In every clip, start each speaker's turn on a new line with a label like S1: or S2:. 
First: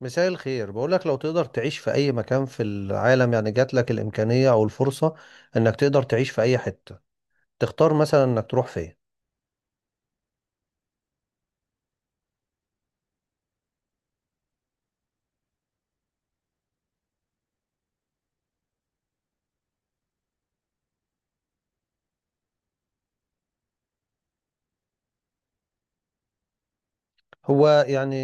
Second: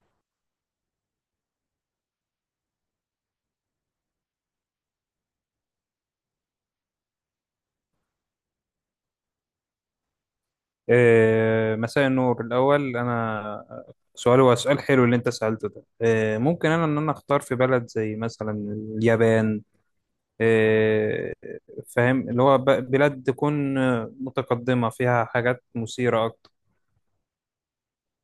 S1: مساء الخير. بقولك لو تقدر تعيش في أي مكان في العالم، يعني جات لك الإمكانية أو الفرصة إنك تقدر تعيش في أي حتة، تختار مثلا إنك تروح فين؟
S2: مساء النور. الأول أنا سؤال، هو سؤال حلو اللي أنت سألته ده. ممكن أنا، إن أنا أختار في بلد زي مثلا اليابان. إيه، فاهم اللي هو بلاد تكون متقدمة فيها حاجات مثيرة أكتر.
S1: هو يعني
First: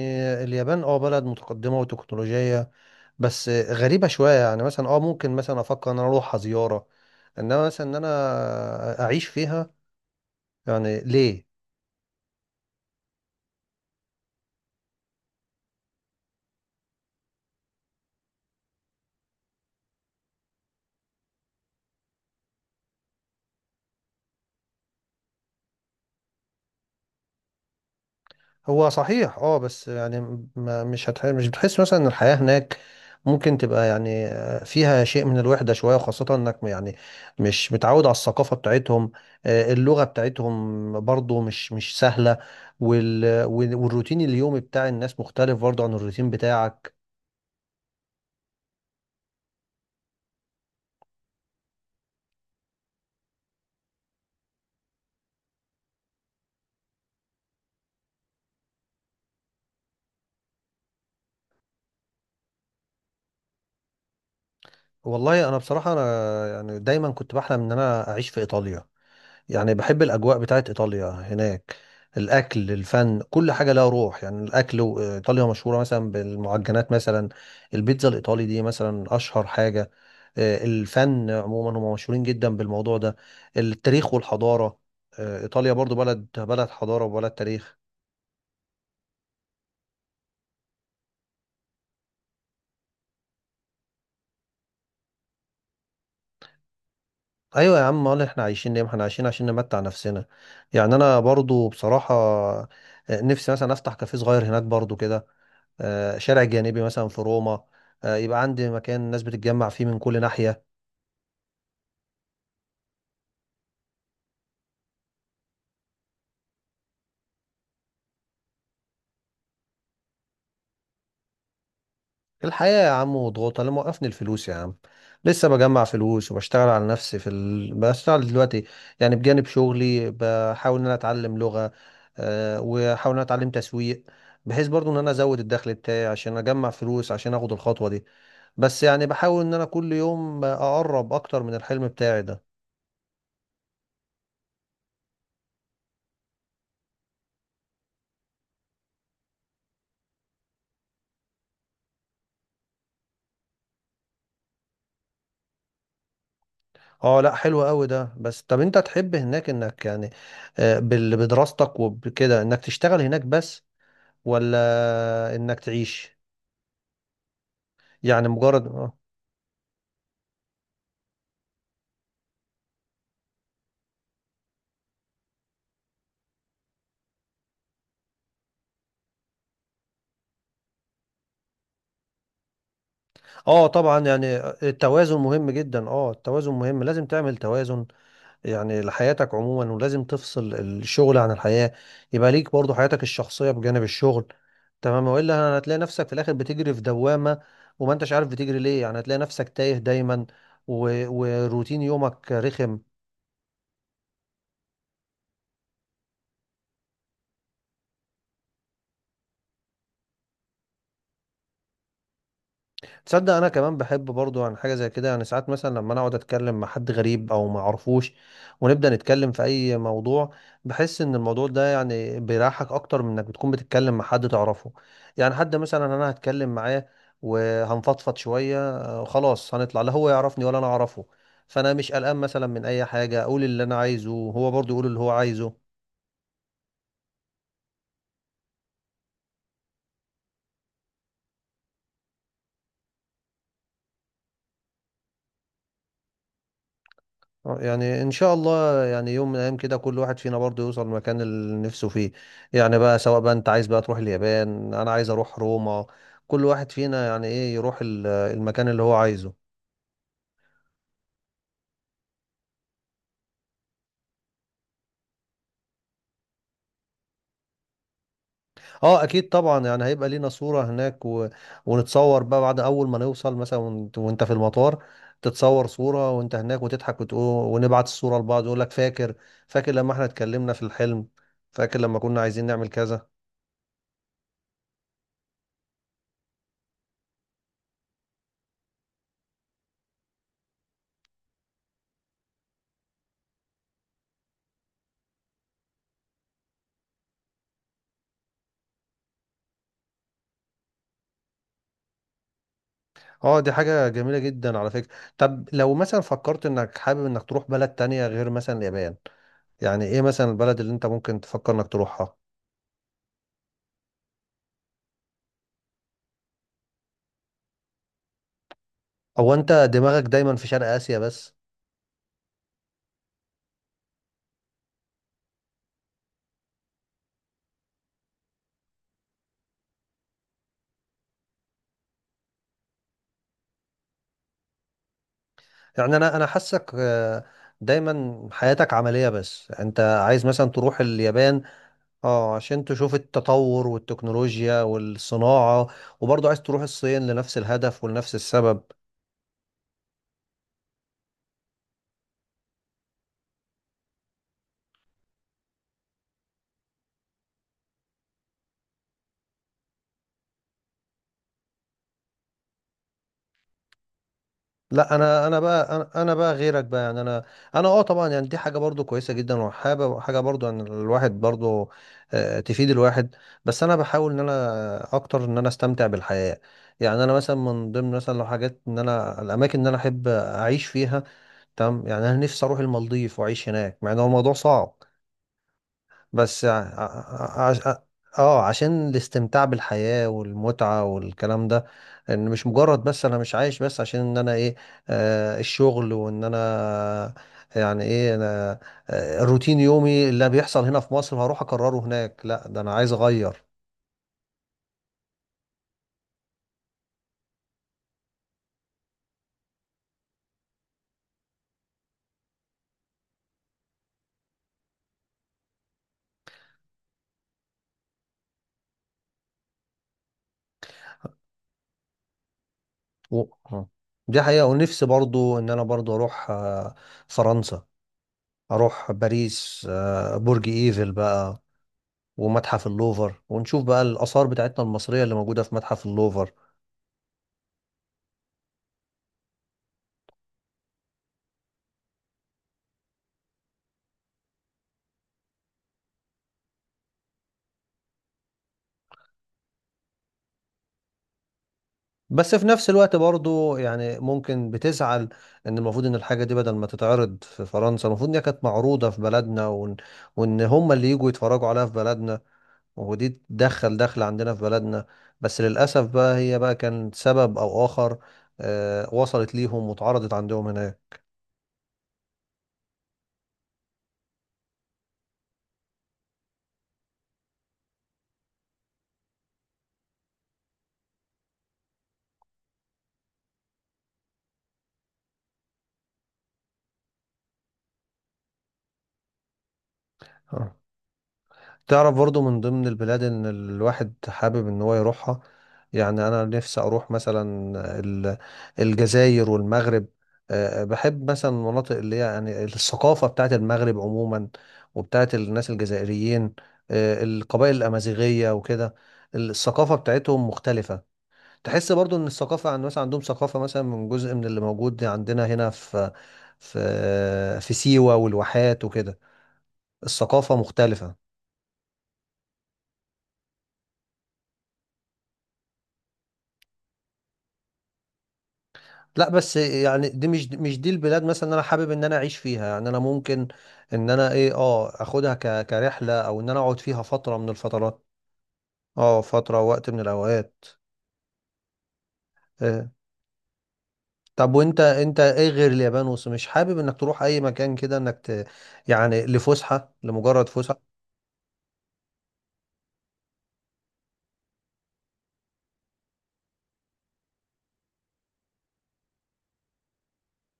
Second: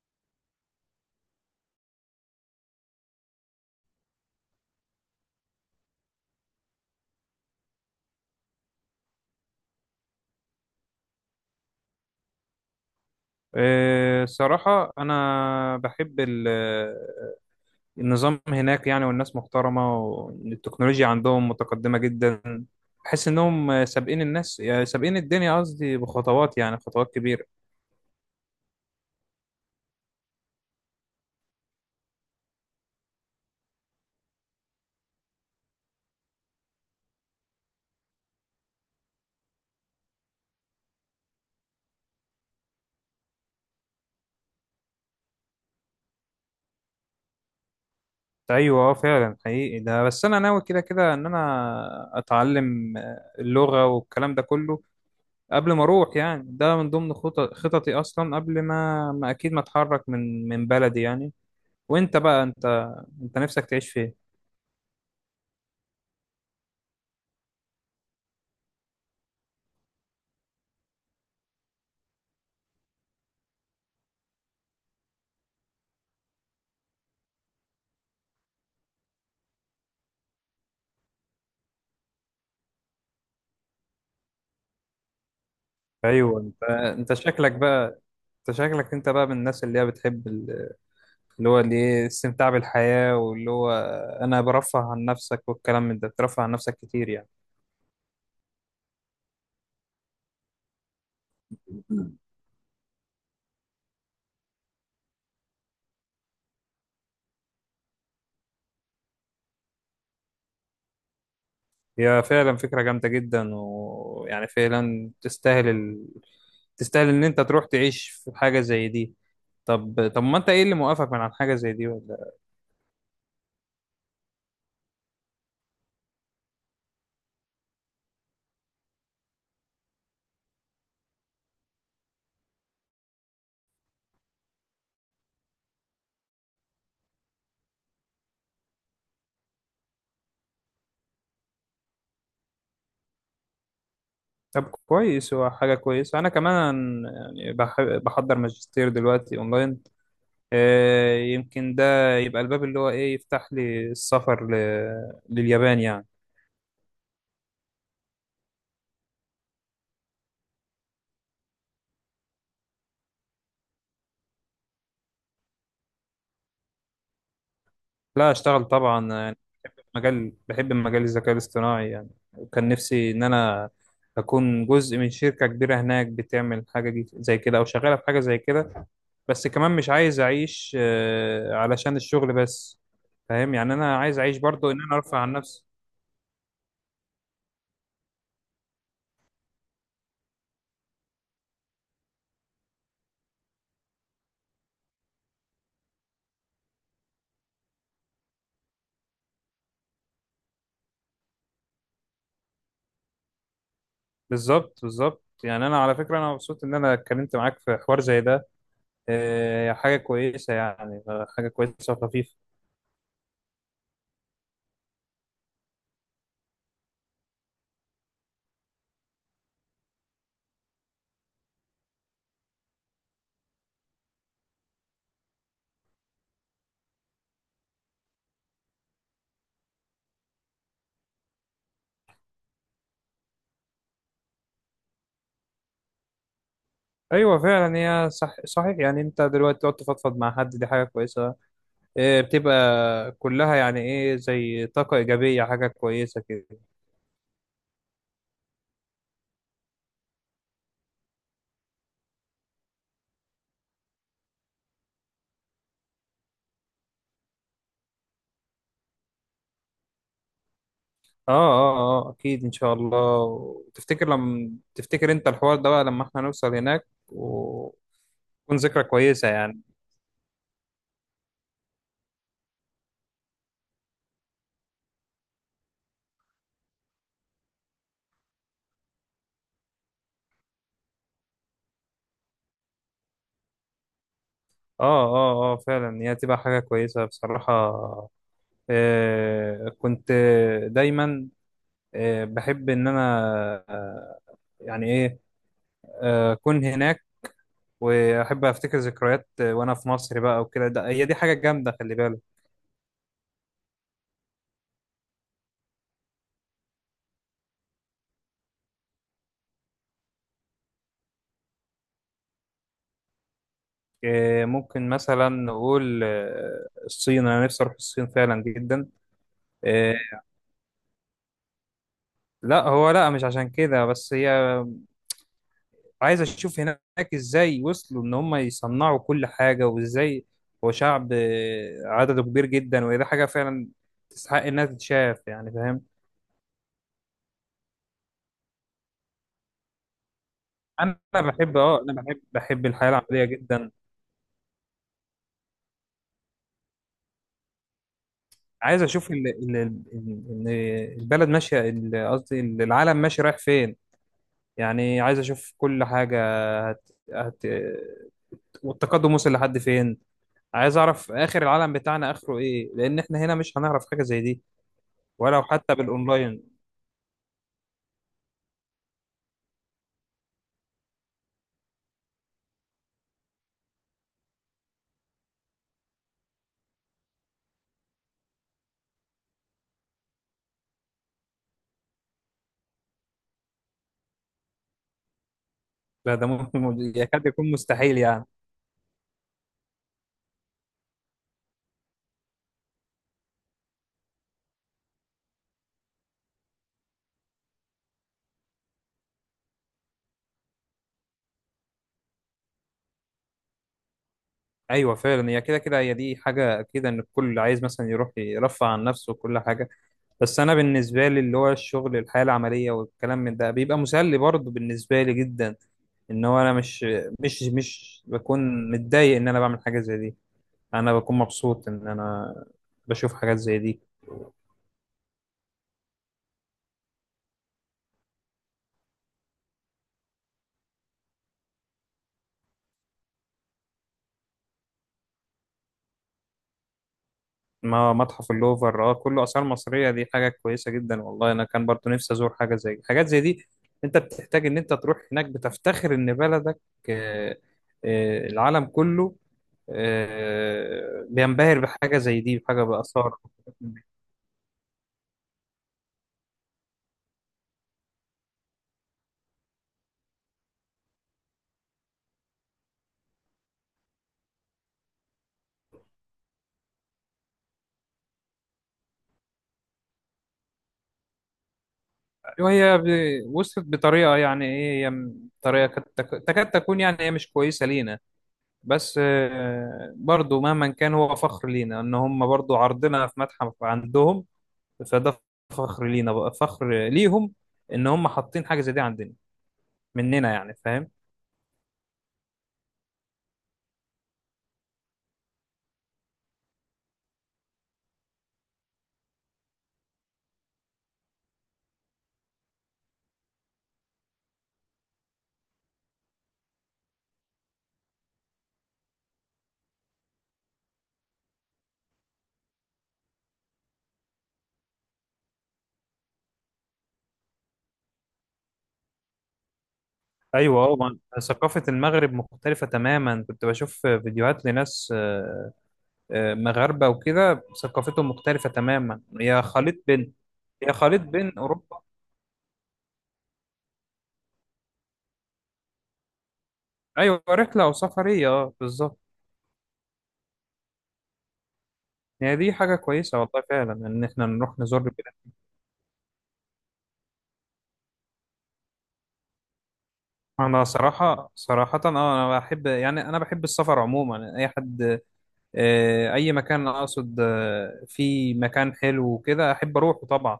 S1: اليابان اه بلد متقدمة وتكنولوجية، بس غريبة شوية. يعني مثلا اه ممكن مثلا أفكر إن أنا أروحها زيارة، إنما مثلا إن أنا أعيش فيها، يعني ليه؟
S2: صراحة أنا بحب النظام هناك، يعني والناس محترمة والتكنولوجيا عندهم متقدمة جدا. بحس إنهم سابقين الناس، يعني سابقين الدنيا، قصدي بخطوات، يعني خطوات كبيرة.
S1: هو صحيح اه، بس يعني ما مش بتحس مثلا ان الحياة هناك ممكن تبقى يعني فيها شيء من الوحدة شوية؟ وخاصة انك يعني مش متعود على الثقافة بتاعتهم. اللغة بتاعتهم برضو مش سهلة. وال... وال- والروتين اليومي بتاع الناس مختلف برضو عن الروتين بتاعك.
S2: ايوه فعلا حقيقي ده، بس انا ناوي كده كده ان انا اتعلم اللغه والكلام ده كله قبل ما اروح، يعني ده من ضمن خطط خططي اصلا قبل ما اكيد ما اتحرك من بلدي يعني. وانت بقى انت نفسك تعيش فين؟
S1: والله انا بصراحة يعني دايما كنت بحلم ان انا اعيش في ايطاليا. يعني بحب الأجواء بتاعت إيطاليا هناك، الأكل، الفن، كل حاجة لها روح. يعني إيطاليا مشهورة مثلا بالمعجنات، مثلا البيتزا الإيطالي دي مثلا أشهر حاجة. الفن عموما هم مشهورين جدا بالموضوع ده، التاريخ والحضارة. إيطاليا برضو بلد
S2: ايوه انت
S1: بلد حضارة
S2: انت
S1: وبلد
S2: شكلك
S1: تاريخ.
S2: بقى، انت شكلك بقى من الناس اللي هي بتحب اللي هو اللي ايه، الاستمتاع بالحياه واللي هو انا برفه عن نفسك والكلام من ده، بترفه عن نفسك كتير يعني.
S1: أيوة يا عم، أمال إحنا عايشين ليه؟ ما إحنا عايشين عشان نمتع نفسنا. يعني أنا برضو بصراحة نفسي مثلا أفتح كافيه صغير هناك برضو كده، شارع جانبي مثلا في روما، يبقى عندي مكان الناس بتتجمع فيه من كل ناحية.
S2: هي فعلا فكرة جامدة جدا، ويعني فعلا تستاهل ان انت تروح تعيش في حاجة زي دي. طب ما انت ايه اللي موقفك من عن حاجة زي دي ولا؟
S1: الحياة يا عم وضغوطها اللي موقفني، الفلوس يا عم. لسه بجمع فلوس وبشتغل على نفسي بشتغل دلوقتي يعني بجانب شغلي، بحاول ان انا اتعلم لغة، وحاول ان انا اتعلم تسويق، بحيث برضو ان انا ازود الدخل بتاعي عشان اجمع فلوس عشان اخد الخطوة دي. بس يعني بحاول ان انا كل يوم اقرب اكتر من الحلم بتاعي ده.
S2: طب كويس، هو حاجة كويسة. انا كمان يعني بحضر ماجستير دلوقتي اونلاين. يمكن ده يبقى الباب اللي هو ايه، يفتح لي السفر لليابان يعني.
S1: اه لا حلو قوي ده. بس طب انت تحب هناك انك يعني بدراستك وبكده انك تشتغل هناك بس، ولا انك تعيش؟ يعني
S2: لا اشتغل
S1: مجرد اه.
S2: طبعا، مجال بحب مجال الذكاء الاصطناعي يعني، وكان نفسي إن أنا أكون جزء من شركة كبيرة هناك بتعمل حاجة دي زي كده، أو شغالة في حاجة زي كده. بس كمان مش عايز أعيش علشان الشغل بس. فاهم
S1: آه
S2: يعني، أنا
S1: طبعا،
S2: عايز
S1: يعني
S2: أعيش برضو إن أنا
S1: التوازن
S2: أرفع عن
S1: مهم
S2: نفسي.
S1: جدا. اه التوازن مهم، لازم تعمل توازن يعني لحياتك عموما، ولازم تفصل الشغل عن الحياة، يبقى ليك برضو حياتك الشخصية بجانب الشغل. تمام، والا هتلاقي نفسك في الاخر بتجري في دوامة وما انتش عارف بتجري ليه. يعني هتلاقي نفسك تايه دايما، و... وروتين يومك رخم.
S2: بالظبط بالظبط. يعني أنا على فكرة أنا مبسوط إن أنا اتكلمت معاك في حوار زي ده. حاجة كويسة يعني، حاجة كويسة وخفيفة.
S1: تصدق انا كمان بحب برضو عن حاجه زي كده. يعني ساعات مثلا لما انا اقعد اتكلم مع حد غريب او ما اعرفوش، ونبدا نتكلم في اي موضوع، بحس ان الموضوع ده يعني بيريحك اكتر من انك بتكون بتتكلم مع حد تعرفه. يعني حد مثلا انا هتكلم معاه وهنفضفض شويه، خلاص هنطلع لا هو يعرفني ولا انا اعرفه. فانا مش قلقان مثلا من اي حاجه، اقول اللي انا عايزه وهو برضو يقول اللي هو عايزه.
S2: أيوة فعلا، هي صح صحيح. يعني أنت دلوقتي تقعد تفضفض مع حد، دي حاجة كويسة. بتبقى كلها يعني ايه، زي طاقة إيجابية، حاجة كويسة كده.
S1: يعني ان شاء الله يعني يوم من الايام كده كل واحد فينا برضه يوصل المكان اللي نفسه فيه. يعني بقى سواء بقى انت عايز بقى تروح اليابان، انا عايز اروح روما. كل واحد فينا يعني ايه يروح المكان اللي هو عايزه.
S2: اه اه اه أكيد إن شاء الله. وتفتكر لما تفتكر أنت الحوار ده بقى لما احنا نوصل هناك، وتكون ذكرى
S1: اه اكيد
S2: كويسة يعني.
S1: طبعا، يعني هيبقى لينا صورة هناك و... ونتصور بقى بعد اول ما نوصل مثلا وانت وإنت في المطار تتصور صورة وانت هناك وتضحك وتقول، ونبعت الصورة لبعض يقول لك فاكر؟ فاكر لما احنا اتكلمنا في الحلم؟ فاكر لما كنا عايزين نعمل كذا؟
S2: اه اه اه فعلا، هي تبقى حاجة كويسة بصراحة. كنت دايما بحب إن أنا آه يعني ايه أكون هناك، وأحب أفتكر ذكريات وأنا في مصر بقى وكده هي دي حاجة جامدة، خلي بالك.
S1: اه دي حاجة جميلة جدا على فكرة. طب لو مثلا فكرت انك حابب انك تروح بلد تانية غير مثلا اليابان، يعني ايه مثلا البلد اللي انت ممكن تفكر انك تروحها؟
S2: ممكن مثلا نقول الصين، انا نفسي اروح الصين فعلا جدا.
S1: او انت
S2: آه،
S1: دماغك دايما في شرق اسيا بس؟
S2: لا هو لا، مش عشان كده بس، هي عايز اشوف هناك ازاي وصلوا ان هم يصنعوا كل حاجة وازاي. هو شعب عدده كبير جدا، وهي دي حاجة فعلا تستحق انها تتشاف يعني، فاهم.
S1: يعني انا حاسك دايما حياتك عملية. بس انت عايز مثلا تروح
S2: انا
S1: اليابان
S2: بحب، اه انا بحب،
S1: اه عشان
S2: الحياة
S1: تشوف
S2: العملية
S1: التطور
S2: جدا.
S1: والتكنولوجيا والصناعة، وبرضه عايز تروح الصين لنفس الهدف ولنفس السبب.
S2: عايز اشوف ال- البلد قصدي العالم ماشي رايح فين، يعني عايز اشوف كل حاجه هت... هت... والتقدم وصل لحد فين. عايز اعرف اخر العالم بتاعنا اخره ايه، لان احنا هنا مش هنعرف حاجه زي دي،
S1: لا انا انا
S2: ولو حتى
S1: بقى انا أنا بقى
S2: بالاونلاين.
S1: غيرك بقى. يعني انا انا اه طبعا يعني دي حاجه برضو كويسه جدا، وحابه حاجه برضو ان الواحد برضو تفيد الواحد، بس انا بحاول ان انا اكتر ان انا استمتع بالحياه. يعني انا مثلا من ضمن مثلا لو حاجات ان انا الاماكن اللي انا احب اعيش فيها، تمام، يعني انا نفسي اروح المالديف واعيش هناك مع ان هو الموضوع صعب.
S2: ده
S1: بس ع...
S2: ممكن يكاد
S1: ع...
S2: يكون
S1: عش... ع-
S2: مستحيل يعني.
S1: اه عشان الاستمتاع بالحياة والمتعة والكلام ده. ان مش مجرد بس انا مش عايش بس عشان ان انا ايه، آه الشغل وان انا يعني ايه انا آه الروتين يومي اللي بيحصل هنا في مصر هروح اكرره هناك. لا ده انا عايز اغير.
S2: ايوه فعلا، هي كده كده، هي دي حاجه اكيد، ان الكل عايز مثلا يروح يرفع عن نفسه وكل حاجه. بس انا بالنسبه لي اللي هو الشغل، الحياه العمليه والكلام من ده، بيبقى مسلي برضه بالنسبه لي جدا. ان هو انا مش بكون متضايق ان انا بعمل حاجه زي دي، انا بكون مبسوط ان انا بشوف
S1: و...
S2: حاجات زي
S1: آه.
S2: دي.
S1: دي حقيقة. ونفسي برضو ان انا برضو اروح آه فرنسا، اروح باريس، آه برج ايفل بقى، ومتحف اللوفر، ونشوف بقى الآثار بتاعتنا المصرية اللي موجودة في متحف اللوفر.
S2: ما متحف اللوفر اه كله اثار مصريه، دي حاجه كويسه جدا. والله انا كان برضو نفسي ازور حاجه، زي حاجات زي دي. انت بتحتاج ان انت تروح هناك بتفتخر ان بلدك، آه، العالم كله بينبهر بحاجه زي
S1: بس
S2: دي،
S1: في
S2: بحاجه
S1: نفس الوقت
S2: باثار.
S1: برضو يعني ممكن بتزعل ان المفروض ان الحاجة دي بدل ما تتعرض في فرنسا، المفروض ان هي كانت معروضة في بلدنا، وان, وإن هم اللي يجوا يتفرجوا عليها في بلدنا، ودي تدخل دخل عندنا في بلدنا. بس للأسف بقى هي بقى كان سبب او آخر وصلت ليهم واتعرضت عندهم هناك.
S2: وصلت بطريقه يعني ايه، هي تكاد تكون يعني هي مش كويسه لينا. بس برضو مهما كان، هو فخر لينا ان هم برضو عرضنا في متحف عندهم. فده فخر لينا بقى، فخر ليهم ان هم حاطين حاجة زي دي عندنا مننا يعني، فاهم.
S1: تعرف برضو من ضمن البلاد ان الواحد حابب ان هو يروحها، يعني انا نفسي اروح مثلا ال- الجزائر والمغرب. بحب مثلا المناطق اللي هي يعني الثقافة بتاعت المغرب عموما، وبتاعت الناس الجزائريين، القبائل الأمازيغية وكده. الثقافة بتاعتهم مختلفة. تحس برضو ان الثقافة عن مثلا عندهم ثقافة مثلا من جزء من اللي موجود عندنا هنا في في سيوة والواحات وكده. الثقافة
S2: ايوه اه
S1: مختلفة.
S2: ثقافة المغرب مختلفة تماما، كنت بشوف فيديوهات لناس مغاربة وكده، ثقافتهم مختلفة تماما،
S1: لا بس
S2: هي خليط
S1: يعني دي
S2: بين،
S1: مش مش دي
S2: هي خليط
S1: البلاد مثلا إن
S2: بين
S1: انا حابب
S2: اوروبا.
S1: ان انا اعيش فيها. يعني انا ممكن ان انا ايه اه اخدها ك... كرحله او ان انا اقعد فيها فتره
S2: ايوه
S1: من
S2: رحلة او
S1: الفترات،
S2: سفرية اه بالظبط.
S1: اه فتره وقت من الاوقات.
S2: هي دي
S1: إيه.
S2: حاجة كويسة والله فعلا ان احنا
S1: طب
S2: نروح
S1: وانت
S2: نزور.
S1: انت ايه غير اليابان مش حابب انك تروح اي مكان كده انك ت...؟ يعني لفسحه، لمجرد فسحه.
S2: انا صراحه اه انا بحب، يعني انا بحب السفر عموما، اي حد اي مكان اقصد في مكان حلو وكده احب اروحه طبعا،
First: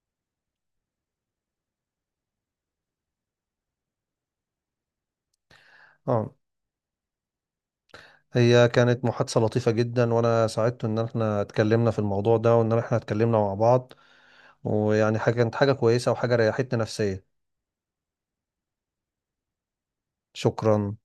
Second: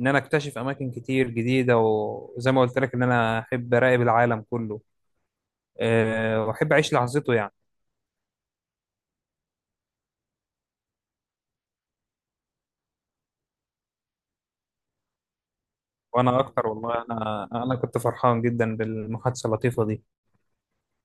S2: ان انا اكتشف اماكن كتير جديده. وزي ما قلت لك، ان انا احب اراقب العالم كله
S1: اه
S2: واحب اعيش لحظته يعني.
S1: هي كانت محادثه لطيفه جدا، وانا سعدت ان احنا اتكلمنا في الموضوع ده وان احنا اتكلمنا مع بعض. ويعني حاجه كانت حاجه كويسه وحاجه
S2: وانا اكتر،
S1: ريحتني
S2: والله
S1: نفسيا.
S2: انا كنت فرحان جدا بالمحادثه اللطيفه دي.
S1: شكرا.